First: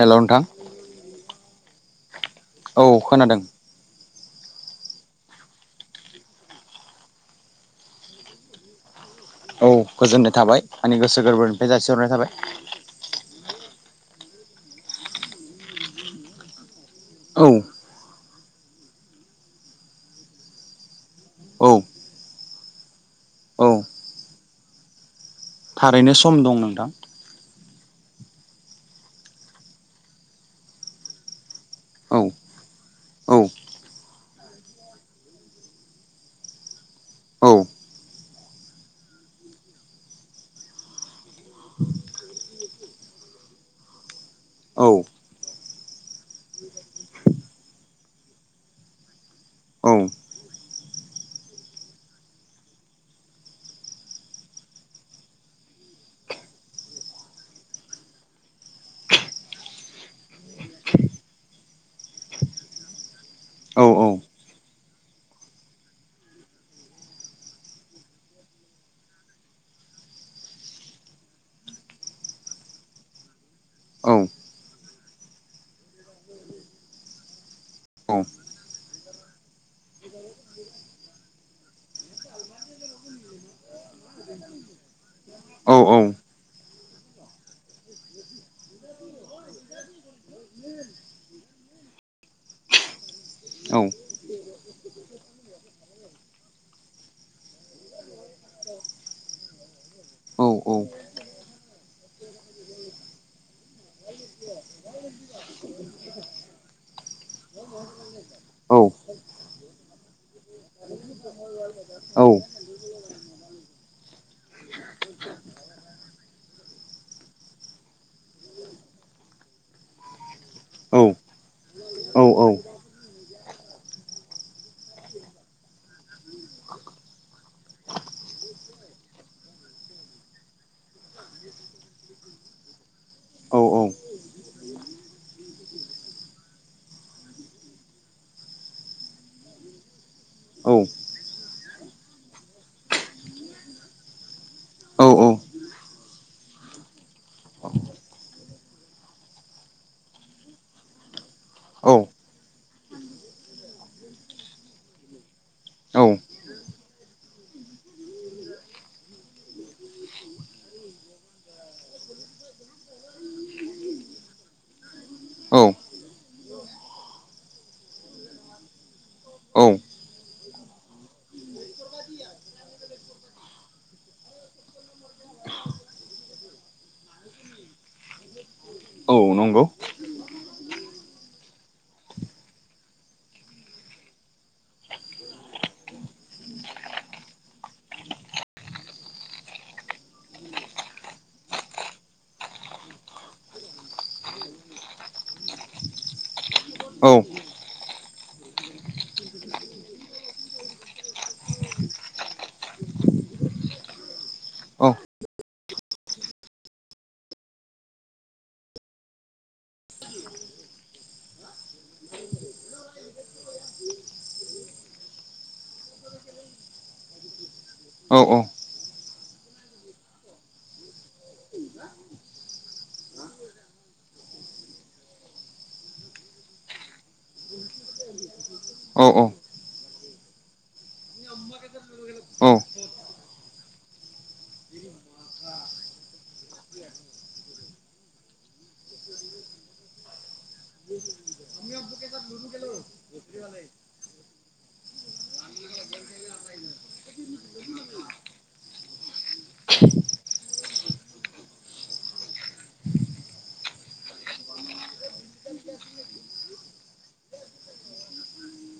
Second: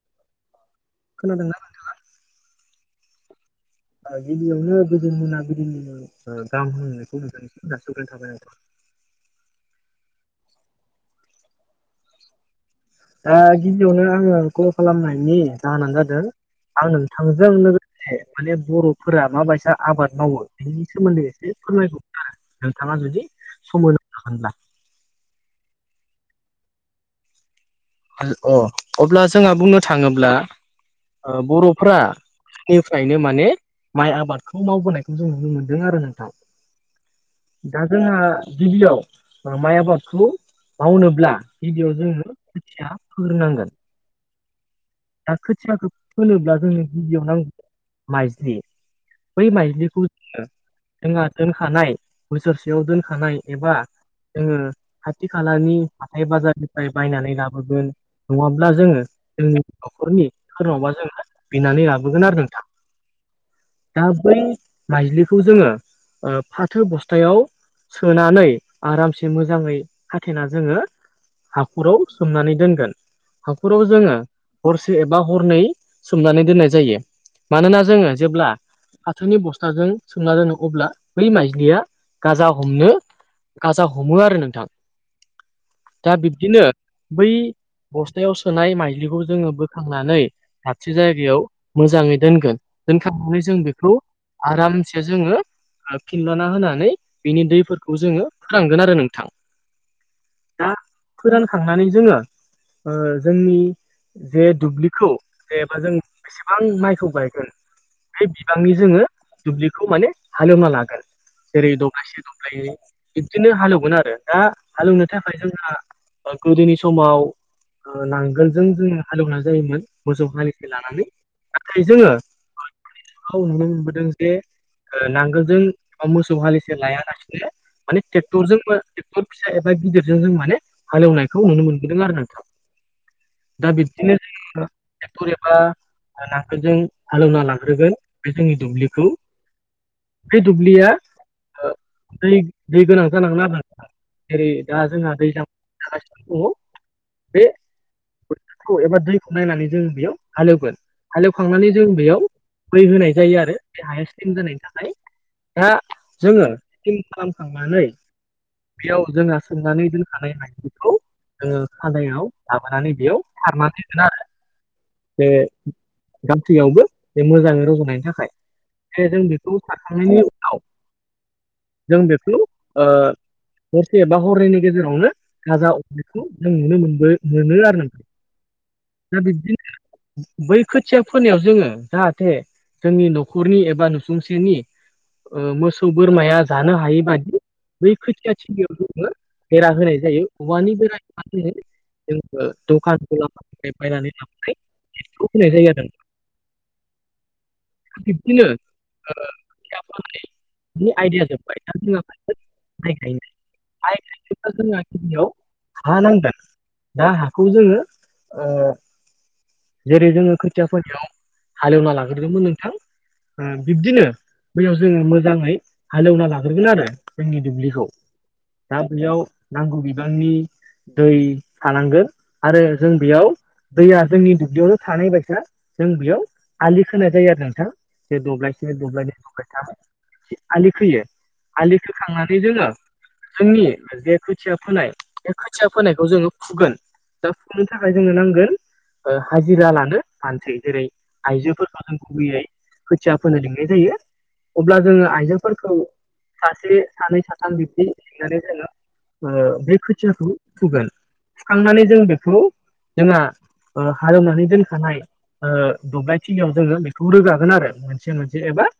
हेल' नोंथां। खोनादोंना? औ खोनादों। गिबियावनो गोजोन मोनाबिलिनि गाहाम हामलायनायखौ जासि हरग्रोनाय थाबाय नोंथां। औ गोजोननाय थाबाय आंनि गोसो गोरबोनिफ्राय जासिहरनाय थाबाय। दा गिबियावनो आङो कल खालामनायनि जाहोनानो जादों आं नोंथांजों औ लोगो से माने बर'फोरा माबायसा आबाद मावो बेनि सोमोन्दै एसे औ फोरमायहरनि आरो। नोंथाङा जुदि औ सम होनो हागोनब्ला। थारैनो सम दं नोंथां। अ अब्ला जोंहा बुंनो थाङोब्ला ओ बर'फ्रा औ गोदोनिफ्रायनो औ माने माइ आबादखौ मावबोनायखौ जों नुनो मोनदों आरो नोंथां। औ दा जोंहा गिबियाव माइ आबादखौ मावनोब्ला गिबियाव जोङो खोथिया फोग्रोनांगोन औ दा खोथियाखौ फोनोब्ला जोंनो गिबियाव नांगौ माइज्लि बै औ माइज्लिखौ जोङो जोंहा दोनखानाय बोसोरसेयाव दोनखानाय एबा जोङो खाथि खालानि हाथाय बाजारनिफ्राय बायनानै लाबो गोन नङाब्ला जोङो जोंनि न'खरनि सोरनावबा जों बिनानै लाबोगोन आरो नोंथां दा औ बै माइज्लिखौ जोङो फाथो बस्थायाव सोनानै आरामसे मोजाङै खाथेना जोङो हाखराव सोमनानै दोनगोन हाखराव जोङो औ हरसे एबा हरनै सोमनानै दोननाय जायो मानोना जोङो जेब्ला हाथोनि बस्थाजों सोमना दोनो अब्ला बै माइज्लिया गाजा हमनो गाजा हमो आरो नोंथां औ औ दा बिब्दिनो बै बस्थायाव सोनाय माइलिखौ जोङो बोखांनानै दाबसे जायगायाव मोजाङै दोनगोन दोनखांनानै जों बेखौ औ आरामसे जोङो फिनलना होनानै बिनि दैफोरखौ जोङो फोरानगोन आरो नोंथां औ-औ थांनानै जोङो ओ जोंनि जे दुब्लिखौ जे बा जों बेसेबां माइखौ गायगोन बे बिबांनि जोङो दुब्लिखौ माने हाले एवना लागोन जेरै दब्लायसे दब्लायनै बिब्दिनो हाले एवगोन आरो दा हाले एवनो थाखाय जोंहा ओ गोदोनि समाव नांगोलजों जोङो हालेवनाय जायोमोन मोसौ हालिखौ लानानै नाथाय जोङो औ-औ औ नुनो मोनबोदों जे नांगोलजों मोसौ हालिसे लायालासिनो माने ट्रेक्टरजों ट्रेक्टर फिसा एबा गिदिरजों जों माने हाले एवनायखौ नुनो मोनबोदों आरो नोंथां दा बिब्दिनो जोङो ट्रेक्टर एबा नांगोलजों हालेवना लांग्रोगोन बे जोंनि दुब्लिखौ बे दुब्लिया दै दै गोनां जानांगोन आरो नोंथां जेरै दा जोंहा दैज्लां [unintelligible] दङ बे बोथोरखौ एबा दैखौ नायनानै जों बेयाव हालेवगोन हाले एवखांनानै जों बेयाव मै होनाय जायो आरो बे हाया स्लिम जानायनि थाखाय दा जोङो स्लिम खालामखांनानै बेयाव जोंहा सोंनानै दोनखानाय हायाव जोङो सायायाव लाबोनानै बेयाव सारनानै होगोन आरो बे औ गासैयावबो बे मोजाङै रज'नायनि थाखाय जे जों बेखौ औ सारखांनायनि उनाव जों बेखौ हरसे एबा हरनैनि गेजेरावनो गाजा हरनायखौ जों नुनो मोनबो मोनो आरो नोंथां औ नंगौ [unintelligible] बै खोथिया फोनायाव जोङो जाहाथे जोंनि न'खरनि एबा नुसुंसेनि मोसौ बोरमाया जानो हायि बादि बै खोथिया थिलिआव जोङो बेरा होनाय जायो औवानि बेरा [unintelligible] जोङो जोंङो दखान गलाफोरनिफ्राय बायनानै लाबोनाय खौ फोनाय जायो आरो नोंथां औ बिब्दिनो [unintelligible] आइडिया जोब्बाय [unintelligible] औ [unintelligible] मा नांगोन। दा हाखौ जोङो ओ जेरै- जोङो खोथिया फोनायाव हालेवना लाग्रोदोंमोन नोंथां। बिब्दिनो बैयाव जोङो मोजाङै हालेवना लाग्रोगोन आरो। जोंनि दुब्लि औ दा बेयाव नांगौ बिबांनि दै थानांगोन आरो जों बेयाव दैया जोंनि दुब्लियावनो थानाय बायसा जों बेयाव आलि खोनाय जायो आरो नोंथां। जे दब्लायसे औ दब्लायनै दब्लायथाम आलि खोयो। आलि खोखांनानै जोङो जोंनि जे खोथिया फोनाय बे खोथिया फोनायखौ जोंङो फुगोन। दा फुनो थाखाय जोंनो नांगोन हाजिरा लानो मानसि। जेरै- आइजोफोरफोरखौ जों गुबैयै खोथिया फुनो लेंनाय जायो। अब्ला जोंङो आइजोेंफोरखौ सासे सानै साथाम बिब्दि सोंनानै जोंङो बै खोथियाखौ फुगोन। फुखांनानै जों बेखौ जोंहा ओ हालेवनानै दोनखानाय ओ दब्लायथिलियाव जोङो बेखौ रोगागोन आरो मोनसे मोनसे एबा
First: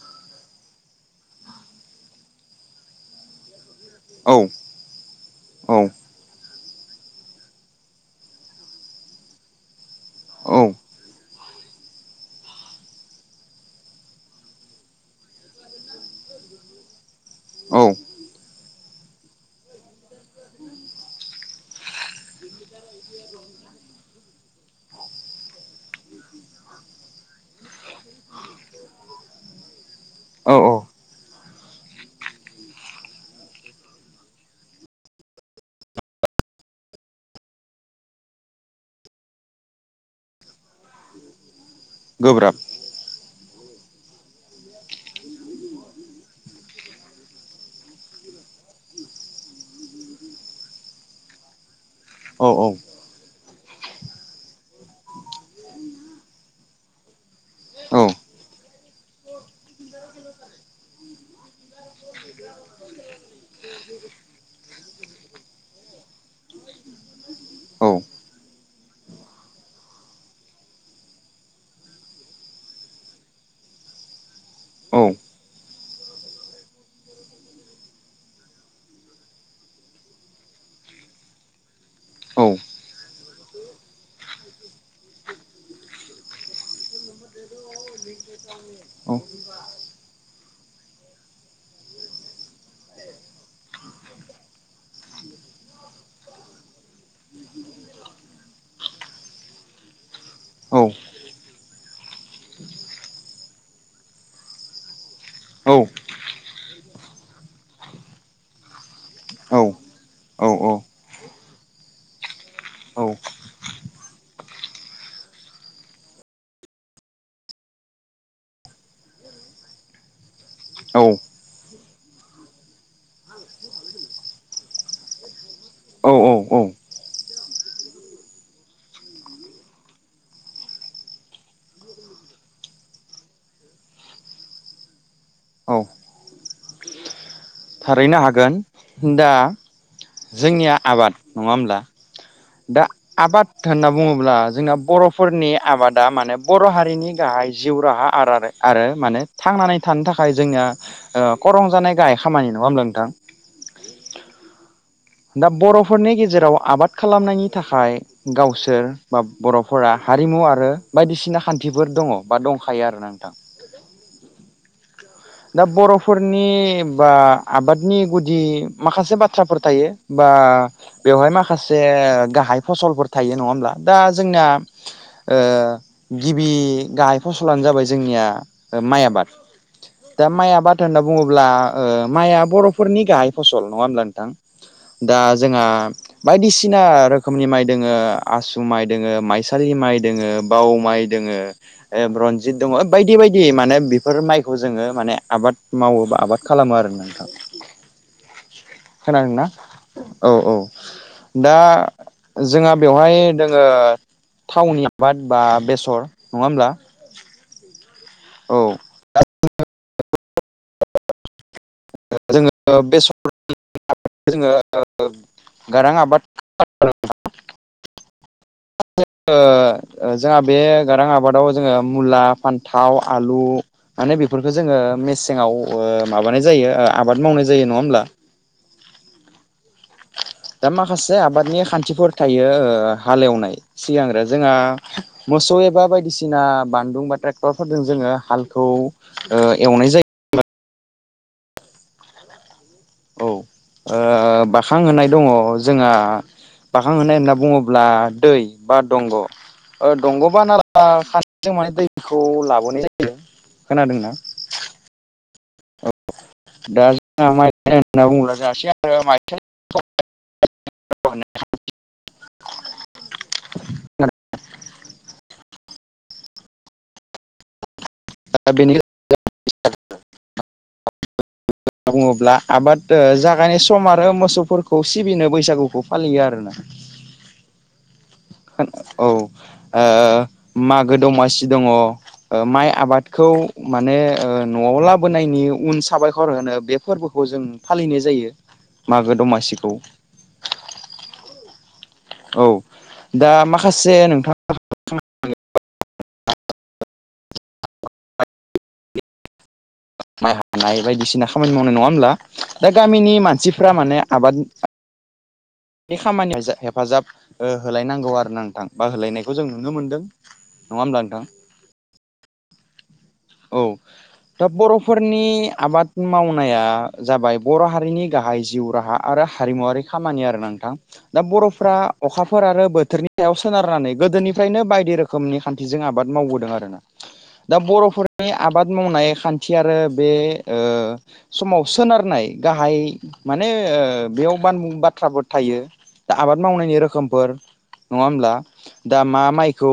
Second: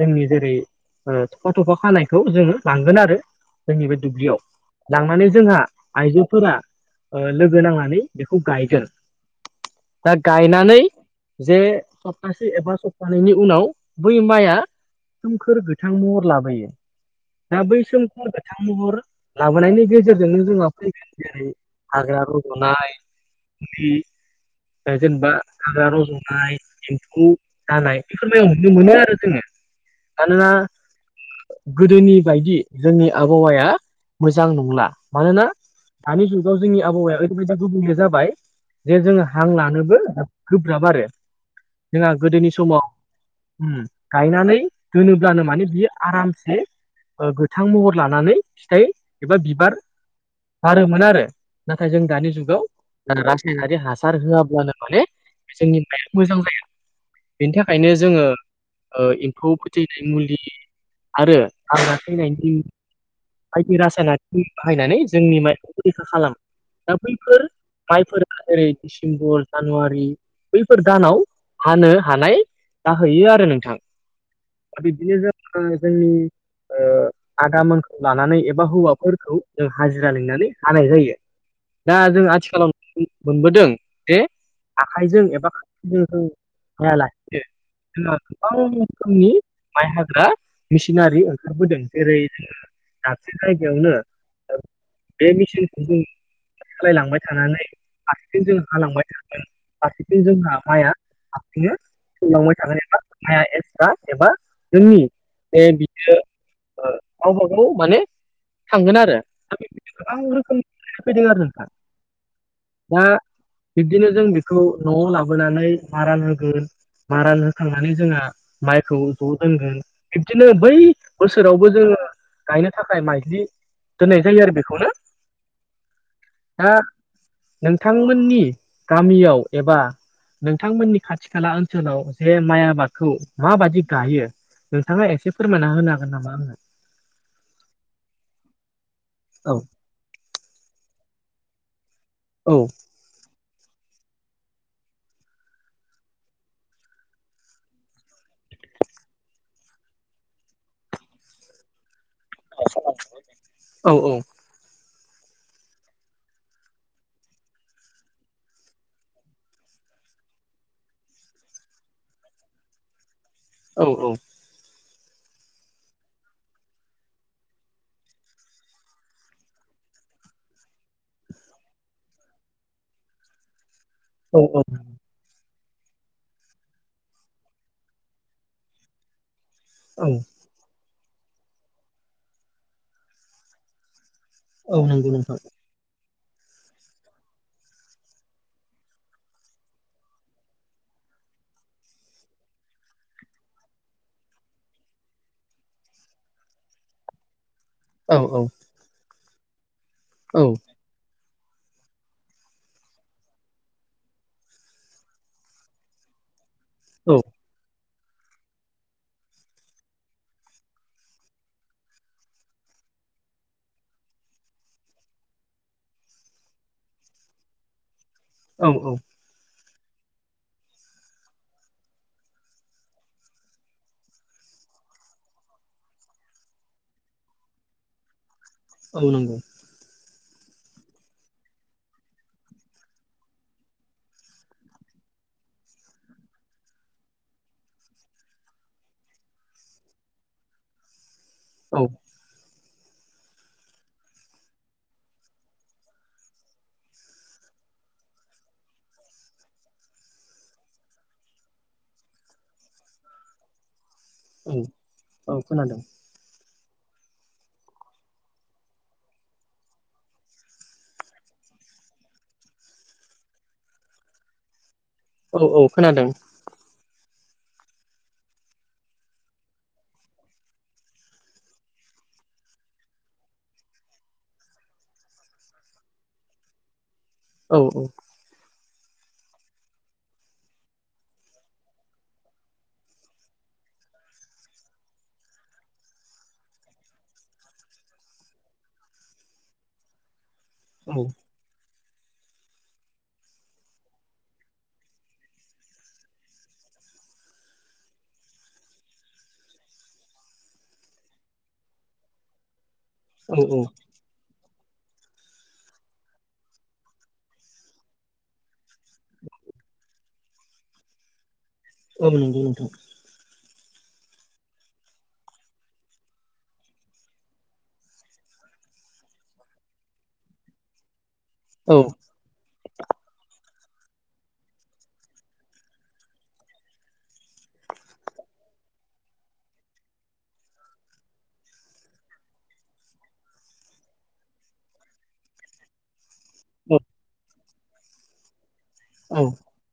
जोंनि जेरै- थफा थफा खानायखौ जोङो लांगोन आरो। जोंनि बे दुब्लियाव लांनानै जोंहा आइजोफोरा लोगो नांनानै। बेखौ खौ गायगोन। दा गायनानै औ जे सप्तासे एबा सप्तानैनि उनाव बै माइआ सोमखोर गोथां महर लाबोयो। दा बै औ समखौ गोथां महर लाबोनायनि गेजेरजोंनो जोंहा फैखायो। जेरै हाग्रा रज'ना मुलि जेनेबा हागा रज'नाय, एम्फौ जानाय बेफोरनो नुनो मोनो आरो जोङो। मानोना औ औ गोदोनि बायदि जोंनि आबहावाया मोजां नंला। मानोना दानि जुगाव जोंनि आबहावाया ओरैबायदि गुबुंले जाबो बाय जे जोङो हां लानोबो गोब्राब आरो जोंहा गोदोनि गोब्राब समाव उम गायनानै दोनोब्लानो माने बियो आरामसे गोथां महर लानानै फिथाइ एबा बिबार गारोमोन आरो। नाथाय जों दानि औ औ जुगाव रासायनारि हासार होआब्लानो माने जोंनि माया मोजां जाया। बेनि थाखायनो औ जोंङो एम्फौ फोथैनाय मुलि आरो हाग्रा थैनायनि बायदि रासायनारि बाहायनानै जोंनि माइखौ रैखा खालामो। दा बैफोर औ जायफोरा ओरै डिसेम्बर जानुवारि बैफोर दानाव हानो हानाय जाहैयो आरो नोंथां। दा बिदिनो औ ज जोंनि आदामोनखौ लानानै एबा हौवाफोरखौ जों हाजिरा लिंनानै हानाय जायो। दा जों औ आथिखालाव मोनबोदों जे आखाइजों एबा खाथिजों हायालासे जोंहा गोबां औ रोखोमनि माइ हाग्रा मेसिनारि ओंखारबोदों। जेरै- दाबसे जायगायावनो बे मिसिनखौ जों सालायलांबाय थानानै हारसिजों जों हालांबाय थागोन। फारसेथिं जोंहा औ माया गलांबाय थागोन एबा एक्सट्रा एबा जोंनि बे औ बियो ओ गावबा गाव माने थांगोन आरो। औ गोबां औ रोखोमनि फैदों आरो नोंथां। दा बिब्दिनो जों बेखौ न'आव लाबोनानै मारा होगोन। मारान होखांनानै जोंहा माइखौ ज' दोनगोन बिब्दिनो बै बोसोरावबो जोंङो गायनो थाखाय माइज्लि दोननाय जायो आरो बेखौनो औ औ औ दा नोंथांमोननि गामिआव एबा नोंथांमोननि खाथि खाला ओनसोलाव जे माइ आबादखौ माबादि गायो नोंथांआ एसे फोरमायना औ होनो हागोन नामा आंनो थारैनो हागोन दा औ जोंनिआ आबाद नंङा होमब्ला औ दा आबाद होनना बुंङोब्ला जोंना बर'फोरनि आबादा माने बर' हारिनि गाहाय जिउ राहा आर आरो माने थांनानै थानो थाखाय जोंनिआ ओ खरं जानाय गाय ओह ओह औ औ दा बर'फोरनि गेजेराव आबाद खालामनायनि थाखाय गावसोर बा बर'फोरा हारिमु आरो बायदिसिना खान्थिफोर दं बा दंखायो आरोना नोंथां औ औ दा बर'फोरनि बा आबादनि गुदि माखासे बाथ्राफोर थायो बा बेवहाय माखासे गाहाय फसलफोर थायो नङा होमब्ला दा जोंना औ औ ओ गिबि गाहाय फसलानो जाबाय जोंनिआ माइ आबाद औ दा माइआ बाथ्रा होनना बुङोब्ला ओ माइआ बर'फोरनि गाहाय फसल नङा होमब्ला नोंथां औ नंगौ दा नोंथां जोंहा बायदिसिना रोखोमनि माइ दोङो आसु माइ दोङो माइसालि माइ दोङो बाव माइ दो दोङो ओ रनजित दङो बायदि बायदि माने बेफोर माइखौ जोङो माने आबाद मावो बा आबाद खालामो आरो ना औ औ खोनादोंना औ औ दा जोंहा बेवहाय दोङो थावनि आबाद बा बेसर नंङा होमब्ला औ औ जोङो बेसरनि आबादखौ जोङो गारां आबाद औ औ जोंहा बे गारां आबादाव जोङो मुला फान्थाव आलु माने बेफोरखौ जोङो मेसेंआव ओ माबानाय जायो ओ आबाद मावनाय जायो नङा होमब्ला औ नंगौ दा माखासे आबादनि खान्थिफोर थायो ओ हालेवनाय सिगांग्रो जोंहा मोसौ एबा बायदिसिना बानदुं बा ट्रेक्टरफोरजों जोङो हालखौ ओ एवनाय जायो औ औ ओ बाखांहोनाय दङ जोंहा बाखांहोनाय होनना बुङोब्ला दै बा दंग दंग बा नाला खान्थिजों माने दैखौ लाबोनाय जायो खोनादोंना उम औ खोनादों [unintelligible] औ नोंथां औ औ खोनादों दा बेनि गेजे होनना बुङोब्ला आबाद ओ जागायनाय सम आरो मोसौफोरखौ सिबिनो बैसागुखौ फालियो आरोना औ औ औ ओ मागो दमासि दङ ओ माइ आबादखौ माने न'आव लाबोनायनि उन साबायखर होनो बेफोरबोखौ जों फालिनाय जायो मागो दमासिखौ औ औ दा माखासे नोंथां [unintelligible] माइ हानाय बायदिसिना खामानि मावनाय नङा होमब्ला दा गामिनि औ औ मानसिफ्रा माने आबाद [inaudible] बे खामानियाव हेफाजाब होलायनांगौ आरोना नोंथां बा होलायनायखौ जों नुनो मोनदों नङा होनबा नोंथां औ नंगौ नोंथां औ दा बर'फोरनि आबाद मावनाया जाबाय बर' हारिनि गाहाय जिउ राहा आरो हारिमुवारि खामानि आरो नोंथां दा बर'फोरा औ अखाफोर आरो बोथोरनि सायाव सोनारनानै गोदोनिफ्रायनो बायदि रोखोमनि खान्थिजों आबाद मावबोदों आरोना दा बर'फोरा बे आबाद मावनाय खान्थि आरो बे ओ समाव सोनारनाय गाहाय माने ओ बेयाव बानबुं बाथ्राफोर थायो दा आबाद औ मावनायनि रोखोमफोर नङा होमब्ला दा औ मा माइ खौ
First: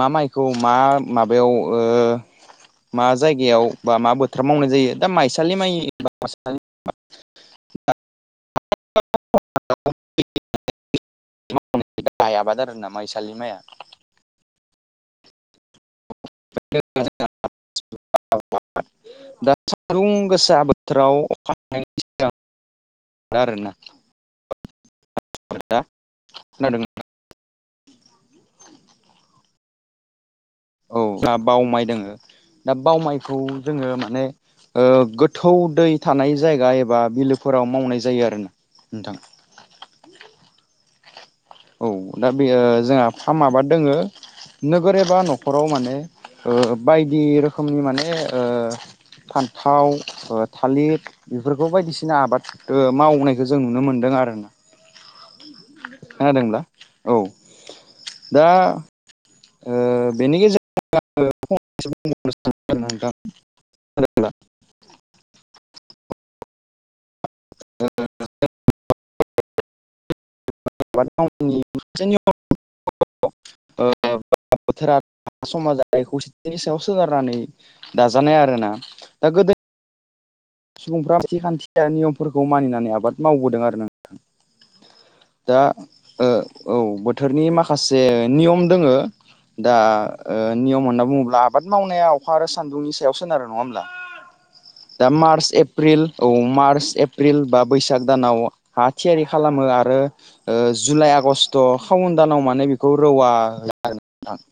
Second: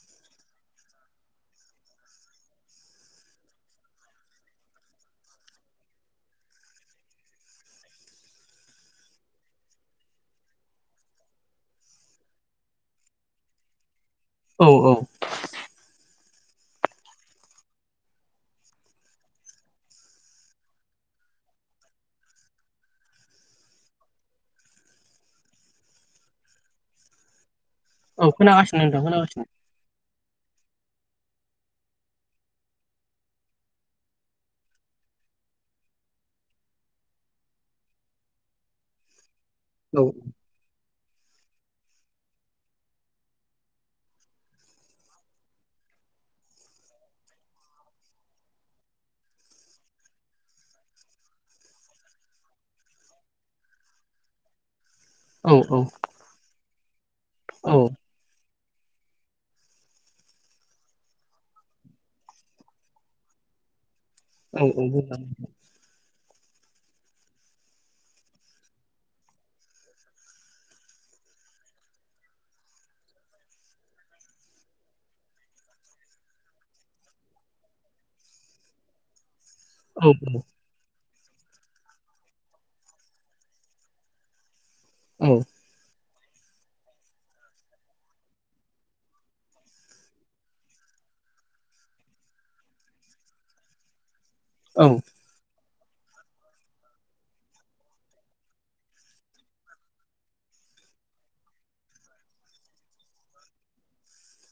मा माइखौ मा माबायाव ओ मा जायगायाव बा मा बोथोर मावनाय जायो दा माइसालि माइ बा [unintelligible] [unintelligible] [unintelligible] गाहाय आबाद आरोना माइसालि माइया औ औ [inaudible] [unintelligible] दा सान्दुं गोसा बोथोराव अखा हानायनि सिगां दा आरोना [unintelligible] खोनादों औ खोनागासिनो नोंथां खोनागासिनो औ जाहा बाव माइ दोङो दा बाव माइखौ जोङो माने ओ गोथौ दै थानाय जायगा एबा बिलोफोराव मावनाय जायो आरो ना नोंथां औ औ दा बेयो जोंहा फार्मा आबाद दोङो नोगोर एबा न'खराव माने ओ बायदि रोखोमनि माने ओ फान्थाव थालिर बेफोरखौ बायदिसिना आबाद मावनायखौ जों नुनो मोनदों आरोना औ औ खोनादोंब्ला औ औ दा ओ बेनि गेजेरजों आङो फंनैसो [unintelligible] [unintelligible] [unintelligible] औ नोंगौ नोंथां [unintelligible] [unintelligible] दा बोथोरा समाजारि खौसेथिनि सायाव सोनारनानै दाजानाय आरोना दा गोदो औ औ सुबुंफ्रा थिखान्थिया नियमफोरखौ मानिनानै आबाद मावबोदों आरो नों औ दा ओ औ बोथोरनि माखासे नियम दोङो दा ओ नियम होनना बुङोब्ला आबाद मावनाया अखा आरो सान्दुंनि सायावसोन आरो नङा होमब्ला औ दा मार्च एप्रिल औ मार्च एप्रिल बा बैसाग दानाव हा थियारि खालामो आरो। जुलाइ आगष्ट खावुन दानाव माने बेखौ रौवा हो आरो नोंथां।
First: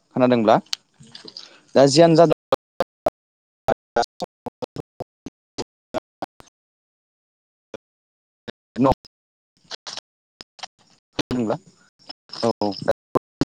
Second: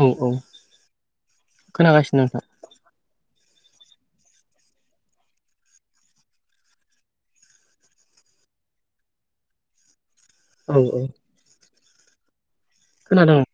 औ औ खोनादोंब्ला दा जियानो खोनागासिनो जादो नोंथां [unintelligible] न' [unintelligible] औ औ। होनब्ला। औ खोनादों।